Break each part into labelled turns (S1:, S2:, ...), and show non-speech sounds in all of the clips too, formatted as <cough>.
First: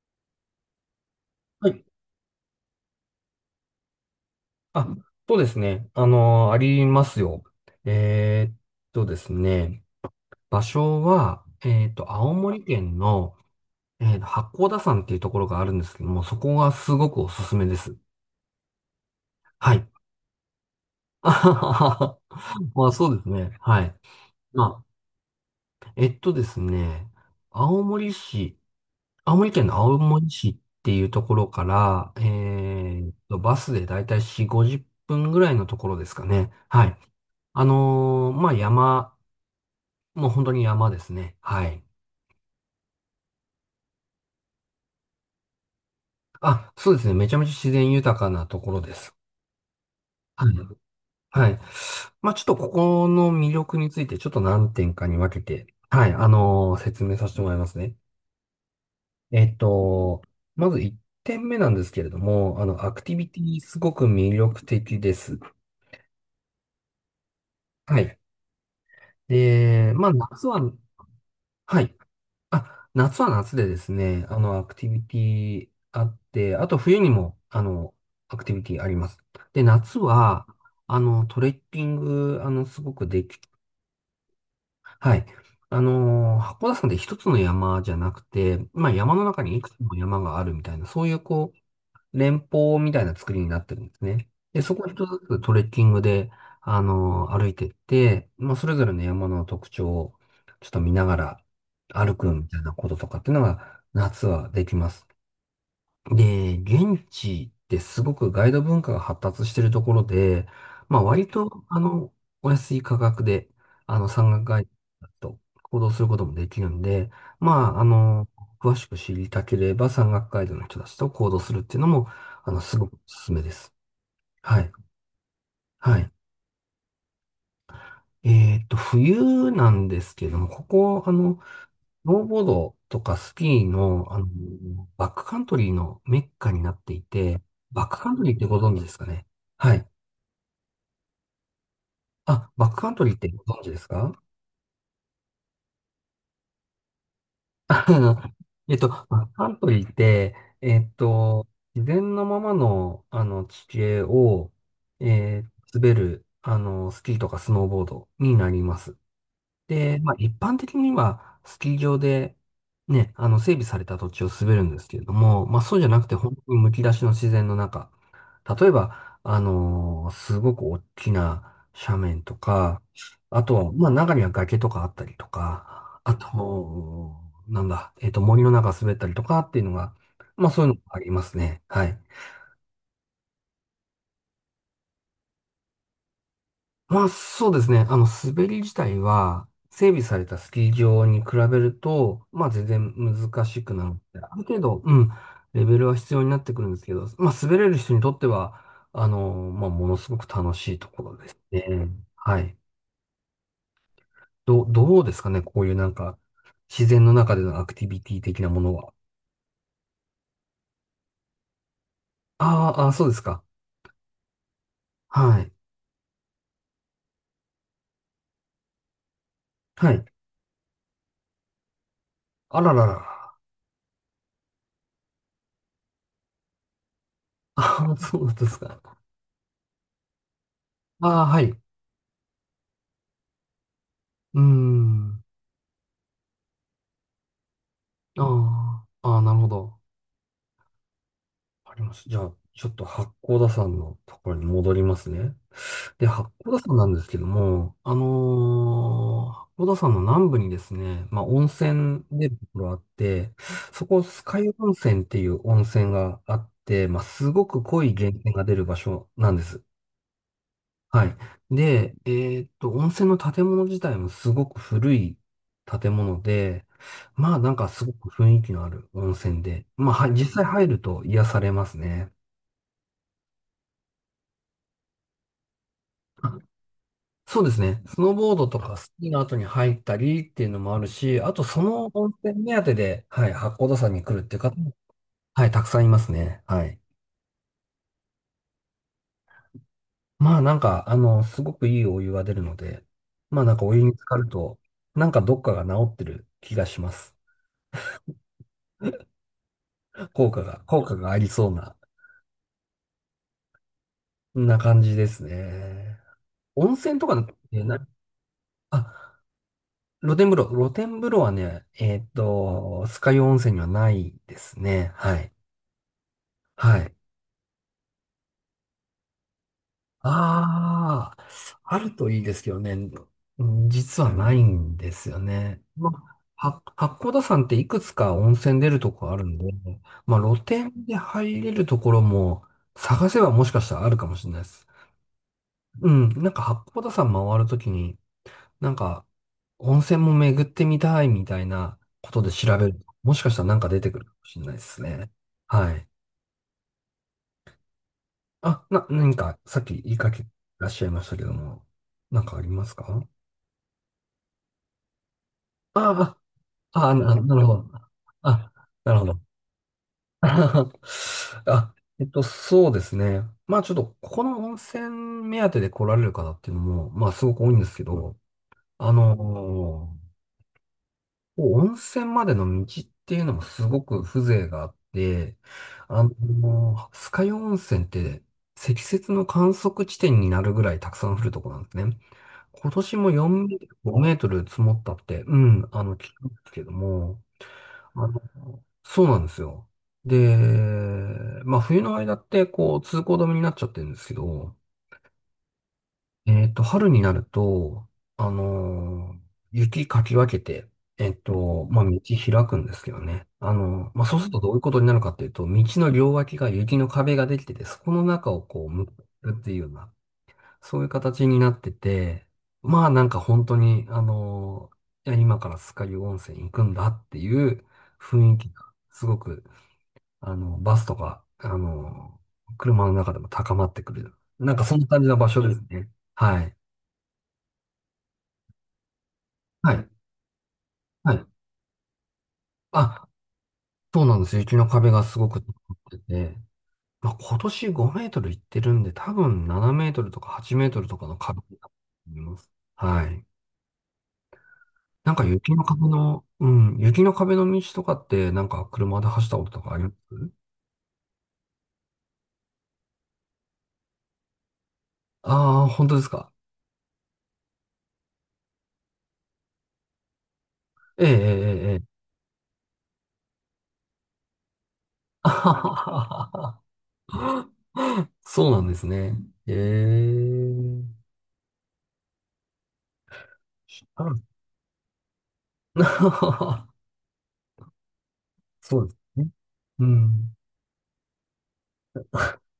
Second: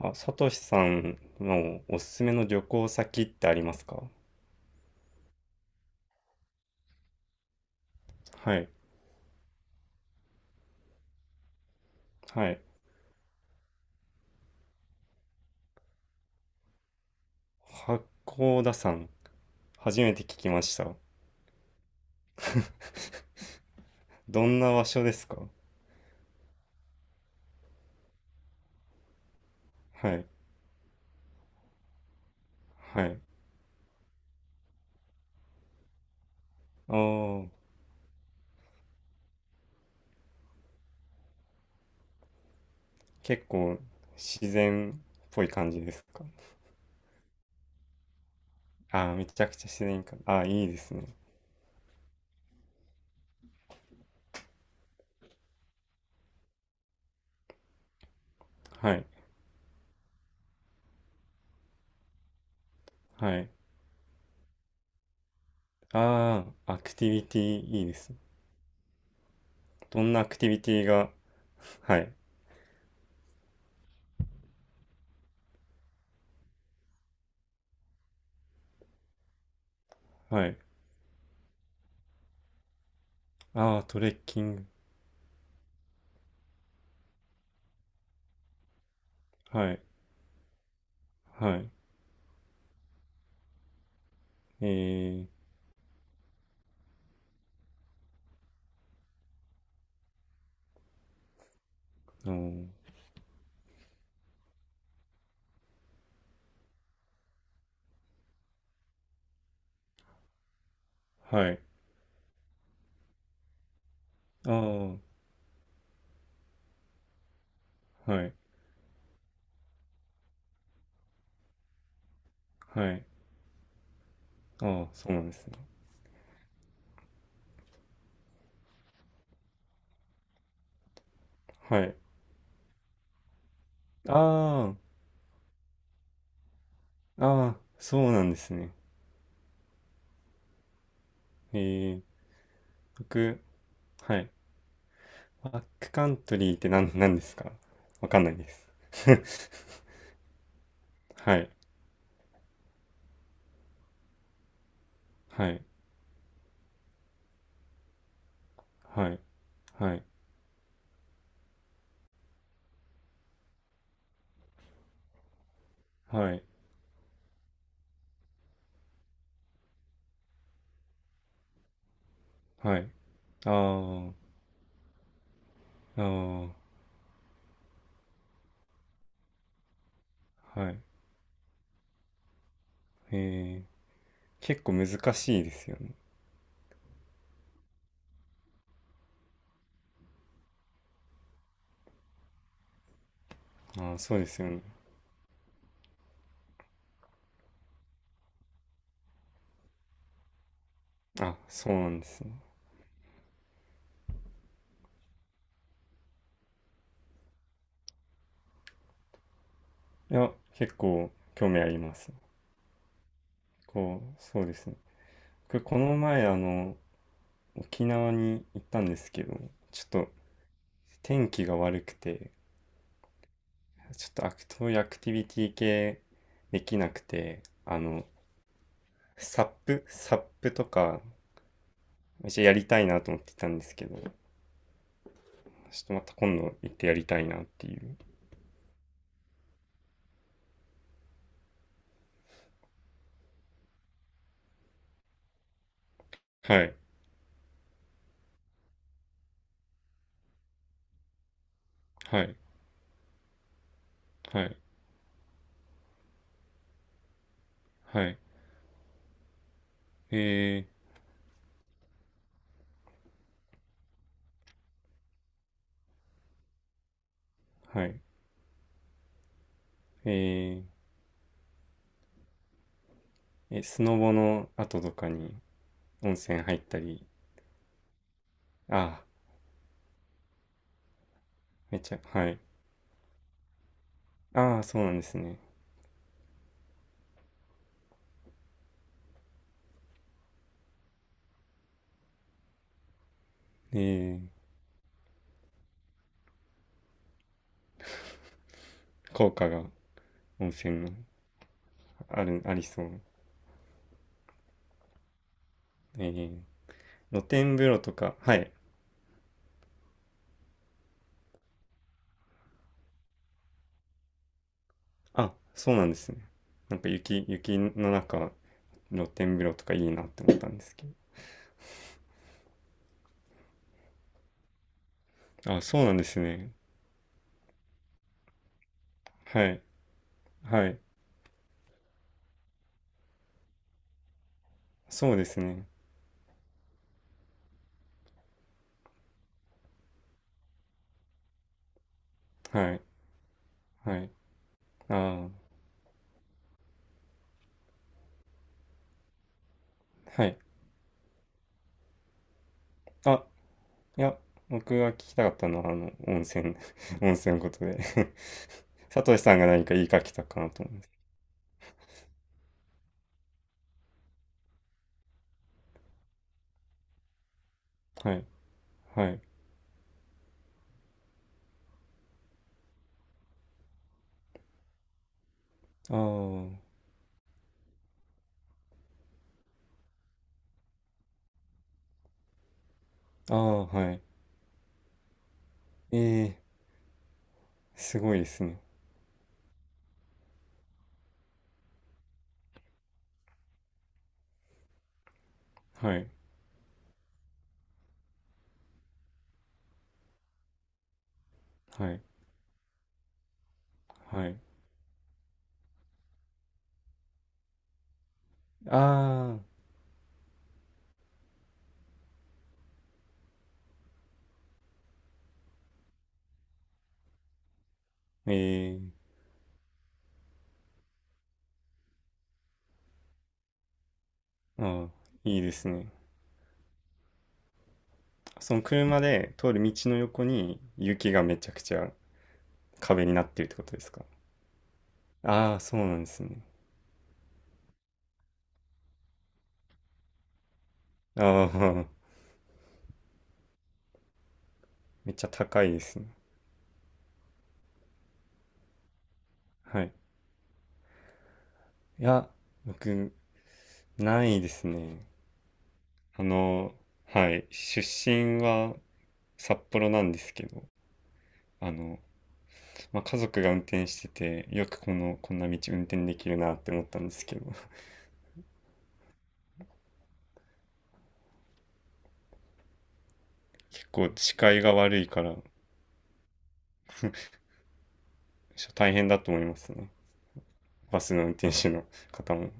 S1: あ、さとしさん
S2: は
S1: の
S2: い。
S1: おすすめの旅行先ってありますか？
S2: あ、そうですね。ありますよ。えー
S1: は
S2: っ
S1: い。
S2: ですね、場所は、青
S1: はい。
S2: 森県の、八甲田山っていうところがあるんですけども、そこがすごくおすすめです。
S1: 八甲田山。
S2: はい。
S1: 初
S2: <laughs>
S1: めて聞きました。
S2: あはははまあ、そうですね。はい。
S1: どん
S2: ま
S1: な場
S2: あ、
S1: 所ですか？
S2: えっとですね、青森市、青森県の青
S1: はい。
S2: 森市っていうところから、
S1: はい。
S2: バスでだいたい4、50分ぐらいのところですかね。は
S1: あ
S2: い。
S1: あ、
S2: まあ、もう本当に山ですね。はい。
S1: 結構自然っぽい感じですか？
S2: あ、そうですね。めちゃめちゃ自然豊かなところで
S1: ああ
S2: す。
S1: ー、めちゃくちゃ自然か。あ
S2: は
S1: ー、
S2: い。
S1: いいですね。
S2: はい。まあちょっとここの魅力についてちょっと何点かに分けて、はい、説明させてもらいますね。
S1: はい。
S2: えっと、まず1点目なんですけれども、アクティビ
S1: は
S2: テ
S1: い。
S2: ィすごく魅力的です。
S1: ああ、アクティビティいいで
S2: は
S1: すね。
S2: い。で、
S1: ど
S2: まあ
S1: んなアク
S2: 夏
S1: ティビテ
S2: は、
S1: ィが、
S2: はい。
S1: はい。
S2: あ、夏は夏でですね、アクティビティあって、あと冬にも、アクティビティあります。で、夏は、
S1: はい。
S2: トレッキング、すごくでき、
S1: ああ、トレッキング。
S2: はい。函館山で一つの山じゃなくて、まあ山の中にいく
S1: は
S2: つ
S1: い。
S2: も山があるみたいな、そういう
S1: は
S2: こ
S1: い。
S2: う、連峰みたいな作りになってるんですね。で、そこを一つ
S1: え
S2: ずつトレッキングで、歩いてって、まあ、それぞれの山の特徴をちょっと見ながら歩
S1: ー、う
S2: くみたい
S1: ん。
S2: なこととかっていうのが夏はできます。で、現地ってすごくガイド文化が発達しているところで、まあ割
S1: はい。
S2: と、お安い価格で、山岳
S1: あ
S2: ガイ
S1: あ、
S2: ドだと行動することもできるんで、まあ、
S1: はい。
S2: 詳しく知りたければ山岳ガイドの人たちと行動するっていうのも、すご
S1: は
S2: くお
S1: い。
S2: すすめです。はい。
S1: ああ、そうなんですね。
S2: はい。冬なんですけども、ここ、
S1: はい。
S2: スノーボードとかスキーの、
S1: あ
S2: バックカントリーのメッカになってい
S1: あ、
S2: て、
S1: ああ、
S2: バッ
S1: そ
S2: クカ
S1: う
S2: ント
S1: なん
S2: リー
S1: で
S2: って
S1: す
S2: ご
S1: ね。
S2: 存知ですかね？はい。
S1: ええ、
S2: あ、バックカントリーって
S1: 僕、
S2: ご存知ですか？
S1: はい。バックカントリーって何ですか？
S2: あ
S1: わか
S2: の、
S1: んないです。
S2: バック
S1: <laughs>
S2: カントリーって、えっ
S1: は
S2: と、
S1: い。
S2: 自然のままの、地形を、
S1: はい。
S2: 滑る、スキーとかスノーボードになります。
S1: はい。は
S2: で、
S1: い。
S2: まあ、一般的には、スキー場で、ね、整備された土地を滑るんですけれども、まあ、そうじゃなくて、
S1: は
S2: 本
S1: い。
S2: 当にむき出しの自然の中。例えば、すごく大きな斜面と
S1: は
S2: か、
S1: い。
S2: あとは、まあ、
S1: あ
S2: 中には崖とかあったりとか、
S1: あ、
S2: あ
S1: あ
S2: と、なんだ、森の中滑ったりとかっていうのが、まあ、
S1: あ、
S2: そうい
S1: は
S2: うの
S1: い。
S2: がありますね。はい。
S1: ええ、結構難しいですよね。
S2: まあそうですね。滑り自体は、整備されたスキー場に比べると、まあ全然難しくなる
S1: ああ、
S2: の
S1: そう
S2: で、
S1: で
S2: ある
S1: すよ
S2: 程
S1: ね。
S2: 度、うん、レベルは必要になってくるんですけど、まあ滑れる人にとっては、まあものすごく楽しいところです
S1: あ、そう
S2: ね。
S1: なんですね。
S2: はい。どうですかね、こういうなんか、自然の中でのアクティビティ的なものは？
S1: いや、結構興味あります。
S2: あーあー、そうですか。
S1: こう、そうですね。
S2: はい。
S1: 僕この前あの沖縄に行ったんですけど、ちょっ
S2: はい。
S1: と天気が悪くて、
S2: あらららら。
S1: ちょっとアクティビティ系できなくて、あ
S2: ああ、
S1: の、
S2: そうですか。
S1: サップとか
S2: ああ、はい。う
S1: めっちゃやりたいなと思ってたんですけど、ちょ
S2: ーん。
S1: っとまた今度行ってやりたいなっていう。
S2: ああ、ああ、なるほど。あります。じゃあ、ちょっと八甲田山のところに戻りますね。で、八
S1: は
S2: 甲田
S1: い。
S2: 山なんですけども、八甲田山の南部にですね、まあ、温泉
S1: は
S2: 出る
S1: い。
S2: ところあって、そこ、酸ヶ
S1: は
S2: 湯
S1: い。
S2: 温泉っていう温泉があって、まあ、すごく濃い
S1: は
S2: 源
S1: い。
S2: 泉が出る場所なんです。
S1: え
S2: はい。で、温泉の建物自体もすごく古い建物で、まあ、なんか
S1: ー、
S2: す
S1: は
S2: ご
S1: い。
S2: く雰囲気のある温泉で、まあ、はい、実際
S1: え
S2: 入ると癒されますね。
S1: ー、えスノボの後とかに温泉入ったり。
S2: そうですね。スノーボードとか
S1: あ
S2: ス
S1: あ
S2: キー
S1: ー、
S2: の後に入ったりっていうのもあるし、あとそ
S1: めっ
S2: の
S1: ちゃ
S2: 温
S1: はい。
S2: 泉目当てで、はい、八甲田山に来るっていう方
S1: ああー、
S2: も、
S1: そうなんですね。
S2: はい、たくさんいますね。はい。まあなんか、すごくいいお湯が出るので、まあなんかお
S1: え
S2: 湯に浸か
S1: ー
S2: ると、なんかどっかが治ってる気がします。
S1: 効果が、
S2: 効果
S1: 温
S2: が、
S1: 泉
S2: 効
S1: の
S2: 果がありそうな、
S1: あるありそう。
S2: 感じですね。
S1: えー
S2: 温泉とか
S1: 露
S2: っ
S1: 天
S2: て
S1: 風
S2: な、
S1: 呂
S2: な
S1: とか、はい。
S2: あ、露天風呂はね、酸ヶ湯温泉にはないですね。はい。
S1: あ、そうなんですね。な
S2: は
S1: んか
S2: い。
S1: 雪の中、露天風呂とかいいなって思ったんですけ
S2: ああ、あるといいですけどね、うん、実はないんですよ
S1: ど。あ、
S2: ね。
S1: そう
S2: ま
S1: なんです
S2: あ、
S1: ね。
S2: 八甲田山っていくつか温泉出るとこあるんで、
S1: はい。
S2: まあ、露
S1: は
S2: 天
S1: い。
S2: で入れるところも探せばもしかしたらあるかもしれないです。
S1: そうですね。
S2: うん、なんか八甲田山回るときに、なんか温泉も巡ってみたいみたいなことで調べ
S1: は
S2: る
S1: い。
S2: と、もしかしたらなんか出て
S1: は
S2: くる
S1: い。
S2: かもしれないですね。
S1: あ
S2: はい。あ、何かさっき言いかけ
S1: あ、
S2: て
S1: は
S2: い
S1: い。
S2: らっしゃいましたけども、なんかありますか？
S1: あ、いや、僕が聞きたかったのは、あの、
S2: あ
S1: 温泉、
S2: あ、あ、
S1: <laughs> 温
S2: な
S1: 泉の
S2: る
S1: こ
S2: ほ
S1: と
S2: ど。
S1: で、
S2: あ、
S1: <laughs>
S2: なるほ
S1: 佐藤
S2: ど。
S1: さんが何か言いかけたかなと思うん
S2: <laughs>
S1: です。
S2: あ、そうですね。まあちょっと、ここの温泉目当てで来られる方っていうのも、まあすごく多いんですけ
S1: は
S2: ど、
S1: い。
S2: あ
S1: はい。
S2: のーこう温泉までの道っていうのもすごく風情があって、あの
S1: あ
S2: 酸ヶ湯温泉って積雪の観測地点になるぐらいたくさん降るとこなんですね。今年も
S1: あ、あ
S2: 4メート
S1: あ、
S2: ル、
S1: は
S2: 5
S1: い。
S2: メートル積もったって、うん、
S1: え
S2: 聞くんで
S1: え、
S2: すけども、
S1: すごいですね。
S2: そうなんですよ。で、まあ冬の間ってこう通行止めになっちゃってるんですけど、
S1: はい。
S2: 春になると、あのー雪かき分けて、まあ
S1: は
S2: 道
S1: い、
S2: 開くんですけどね。まあそうす
S1: は
S2: る
S1: い。
S2: とどういうことになるかっていうと、道の両脇が雪の壁ができてて、そこの中をこう向く
S1: あ
S2: っ
S1: あ、
S2: ていうような、そういう形になってて、まあなんか本当に、いや今から酸ヶ湯温泉行くんだっていう雰囲気が
S1: ええ。
S2: すごくバスとか、車の中でも高まってくる。なんかそん
S1: あ
S2: な
S1: あ、
S2: 感じの場
S1: いい
S2: 所
S1: で
S2: です
S1: すね。
S2: ね。はい。
S1: その車で通る
S2: は
S1: 道
S2: い。
S1: の横に雪
S2: は
S1: が
S2: い。
S1: めちゃくちゃ壁
S2: あ、
S1: になってるってことです
S2: そ
S1: か？
S2: うなんです。雪の壁がすごく高
S1: ああ、
S2: ま
S1: そ
S2: っ
S1: うな
S2: て
S1: んです
S2: て、
S1: ね。
S2: まあ、今年5メートルいってるんで、多分7メートルとか8メートルとかの壁
S1: あ
S2: だと
S1: あ、
S2: 思います。はい。
S1: め
S2: な
S1: っ
S2: んか
S1: ちゃ
S2: 雪の
S1: 高いで
S2: 壁
S1: すね。
S2: の、うん、雪の壁の道とかって、なんか車で走ったこととかあ
S1: は
S2: りま
S1: い。
S2: す？
S1: いや、僕、ないですね。
S2: ああー、本当です
S1: あ
S2: か。
S1: の、はい、出身は札幌なんですけど、
S2: ええ、え
S1: あ
S2: え、ええ。
S1: の、まあ、家族が運転してて、よくこの、
S2: あ
S1: こんな
S2: は
S1: 道
S2: は
S1: 運転でき
S2: は
S1: るな
S2: は
S1: って思ったんですけど、
S2: <laughs> そうなんですね。ええ。
S1: <laughs> 結
S2: う
S1: 構
S2: ん
S1: 視界が悪いから、
S2: <laughs> そう
S1: 大
S2: で
S1: 変だ
S2: すね。
S1: と思います
S2: う
S1: ね。
S2: ん。
S1: バスの運転手の方も。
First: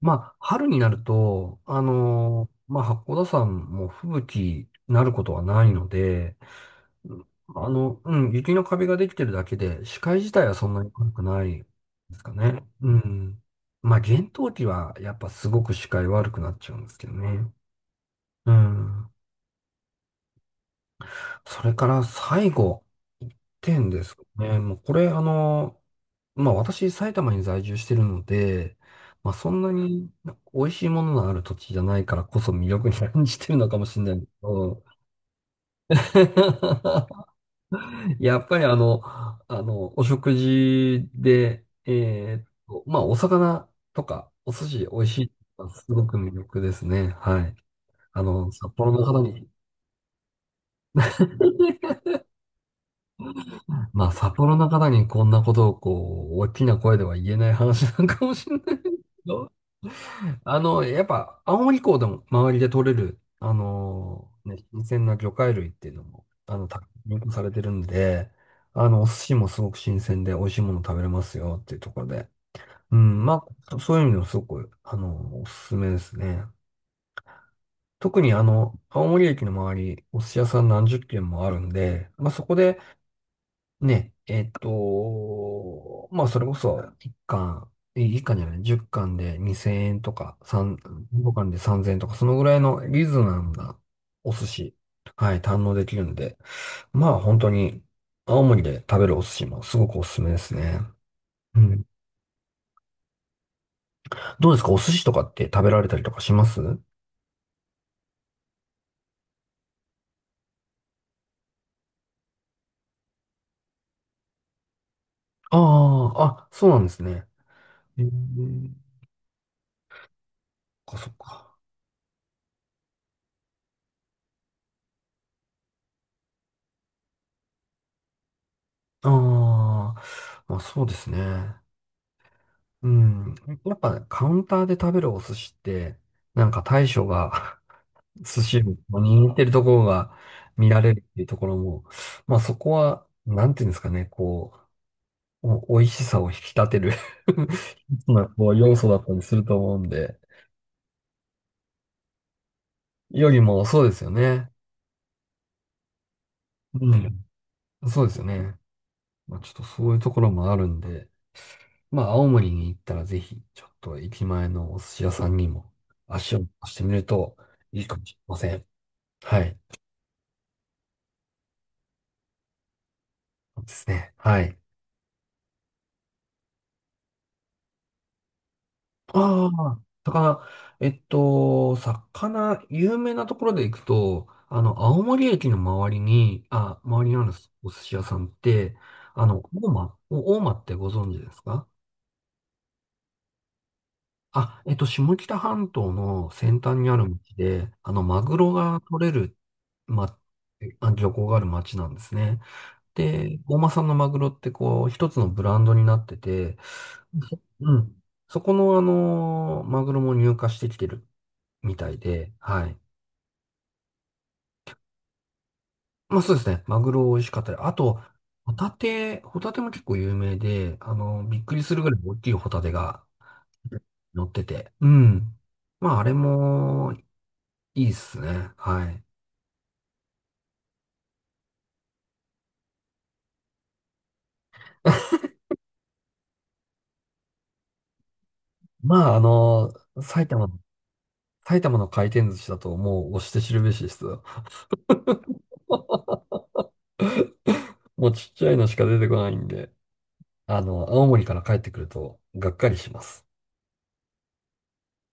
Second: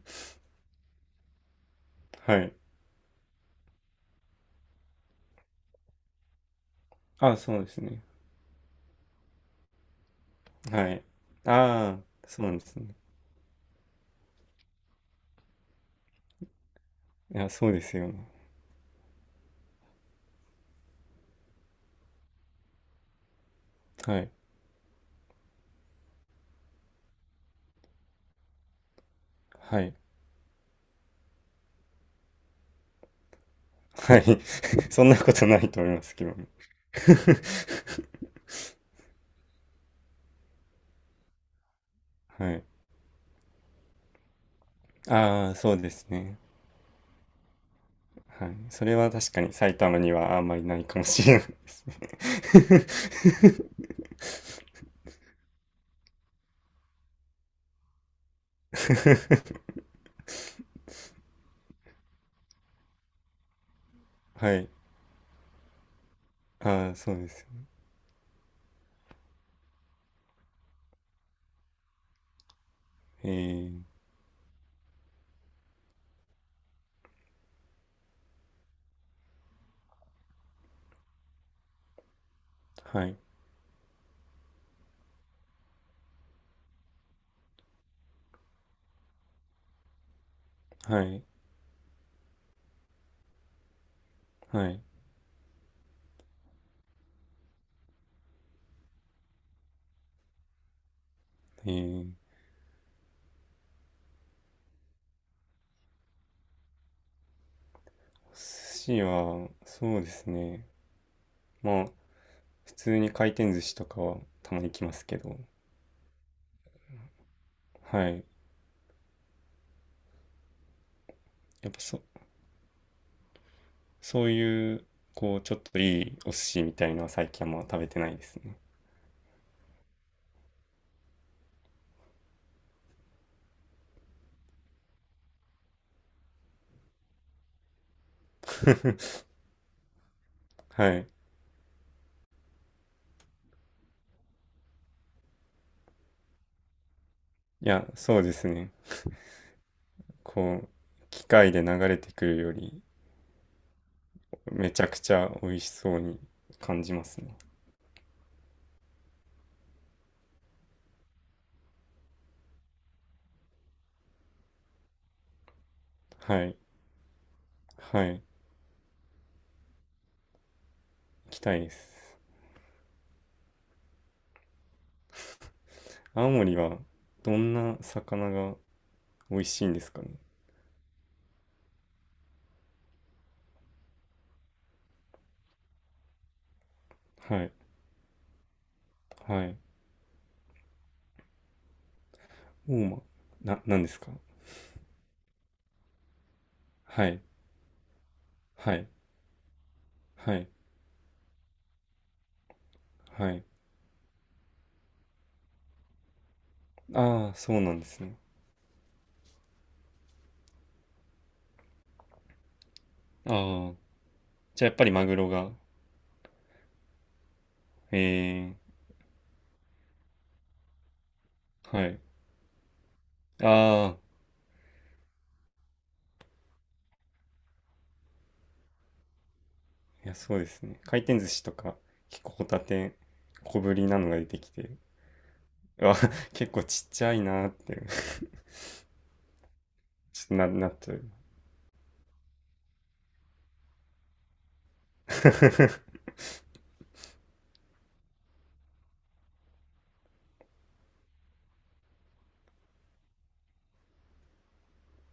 S2: まあ、春になると、
S1: はい。
S2: まあ、八甲田山も吹雪になることはないので、うん、
S1: あ、そうですね。
S2: うん、雪の壁ができてるだけで、視界自体はそんなに
S1: はい。
S2: 悪くない
S1: ああ、
S2: ですか
S1: そうなんで
S2: ね。
S1: すね。
S2: うん。まあ、厳冬期はやっぱすごく視界悪くなっちゃうんですけど
S1: い
S2: ね。
S1: や、そうですよね。
S2: うん。それから最後、一点です
S1: はい。
S2: ね。もうこれ、まあ私、埼玉に在住してるので、まあそんな
S1: はい。
S2: に美味しいもののある土地じゃないからこそ魅力に感じてるのかもしれな
S1: は
S2: い
S1: い。
S2: け
S1: <laughs>
S2: ど、
S1: そんなことないと思いますけどね。
S2: <laughs>
S1: <laughs>
S2: やっぱりお食事で、
S1: はい。
S2: まあお魚とかお寿司美味しい
S1: ああ、
S2: の
S1: そ
S2: は
S1: う
S2: す
S1: で
S2: ご
S1: す
S2: く魅
S1: ね。
S2: 力ですね。はい。
S1: はい。
S2: 札
S1: そ
S2: 幌
S1: れ
S2: の
S1: は
S2: 方
S1: 確か
S2: に。
S1: に埼玉にはあんまりないかもしれないです
S2: <laughs>
S1: ね。
S2: まあ、札幌の方にこんなことをこう、大きな声では言えない話なんかもしれないけ
S1: <laughs>
S2: ど、やっぱ、青森港でも周りで取れる、
S1: は
S2: ね、
S1: い。
S2: 新鮮な魚介類っていうのも、
S1: ああ、そう
S2: 入
S1: で
S2: 荷
S1: す
S2: さ
S1: よ
S2: れて
S1: ね。
S2: るんで、お寿司もすごく新鮮で美味しいもの食べれますよっていうところで、うん、
S1: え
S2: ま
S1: ー、
S2: あ、そういう意味でもすごく、おすすめですね。特に青森駅の周り、お寿司屋さん何十軒もあるんで、まあそこで、
S1: はい。
S2: ね、まあ、それこそ、1巻、え1じゃない、10巻で2000円とか、3、
S1: はい。
S2: 5貫で3000円とか、そのぐらいのリーズナブルなお寿
S1: は
S2: 司、
S1: い。
S2: はい、堪能できるんで、まあ、本当に、青森で食べるお寿司もすごくおすすめですね。う
S1: え
S2: ん。
S1: ー、
S2: どうですか？お寿司とかって食べられたりとかします？
S1: 寿司は、そうですね。まあ、普通に回転寿司とかはたまに来ますけど、
S2: ああ、あ、そうなんですね。え
S1: はい。
S2: ー、そっかそっか。
S1: やっぱそ、そういう、こう、ちょっといいお寿司みたいのは最近はんまあ食べてないですね。
S2: ああ、まあそうですね。うん。やっぱねカウンターで食べるお寿司って、なんか大将が <laughs> 寿司を
S1: <laughs>
S2: 握ってるところが見ら
S1: は
S2: れるっ
S1: い。
S2: ていうところも、まあそこは、なんていうんですかね、こう、お美味しさを引き立てる
S1: いや、
S2: <laughs>
S1: そ
S2: ま
S1: う
S2: な
S1: です
S2: こう
S1: ね。
S2: 要素だったりすると思うんで、
S1: こう、機械で流れてくるより、
S2: よりもそうですよね。
S1: めちゃくちゃ美味しそうに感じ
S2: う
S1: ます
S2: ん。
S1: ね。
S2: そうですよね。まあちょっとそういうところもあるんで、まあ青森に行ったらぜひ、ちょっと駅前のお寿司屋さんにも足を
S1: は
S2: 出
S1: い。
S2: してみるといいか
S1: は
S2: もしれ
S1: い。
S2: ません。はい。
S1: 行きたいです。
S2: そうですね。はい。
S1: 青森は、どんな魚が美味
S2: あ
S1: しいんで
S2: あ、
S1: すかね。
S2: 魚、有名なところで行くと、青森駅の周りにある
S1: はい。
S2: お寿司屋さんって、
S1: はい。
S2: お大間ってご存知ですか？
S1: ウォーマーなんですか？
S2: 下北半島の先端にあ
S1: は
S2: る
S1: い。
S2: 町で、マグロ
S1: は
S2: が
S1: い。
S2: 取れる、ま、
S1: はい。
S2: 漁港がある町なんですね。
S1: は
S2: で、
S1: い。
S2: 大間産のマグロってこう、一つのブランドになってて、
S1: ああ、
S2: そ
S1: そうな
S2: う
S1: んです
S2: ん。
S1: ね。
S2: そこのあのマグロも入荷してきてるみたいで、はい。
S1: ああ。じゃあやっぱりマグロが。
S2: まあそうですね。マグロ美味しかったり。あ
S1: え
S2: と、ホ
S1: え。
S2: タテ、ホタテも結構有名で、びっくりする
S1: は
S2: ぐらい
S1: い。
S2: 大きいホタテが
S1: ああ。
S2: 乗ってて。うん。まああれもいいっすね。はい。
S1: いや、そうですね。回転寿司とか、結構ホタテ、小ぶりなのが出てきて、
S2: <laughs>
S1: あ、結構ちっちゃいなーって、
S2: まあ、
S1: ちょっ
S2: 埼
S1: と
S2: 玉
S1: な、
S2: の、
S1: なっちゃう。
S2: 埼玉の回転寿司だともう推して知るべしですよ。
S1: <laughs>
S2: もうちっちゃいのしか出てこないんで。青森から帰ってくると、がっかりします。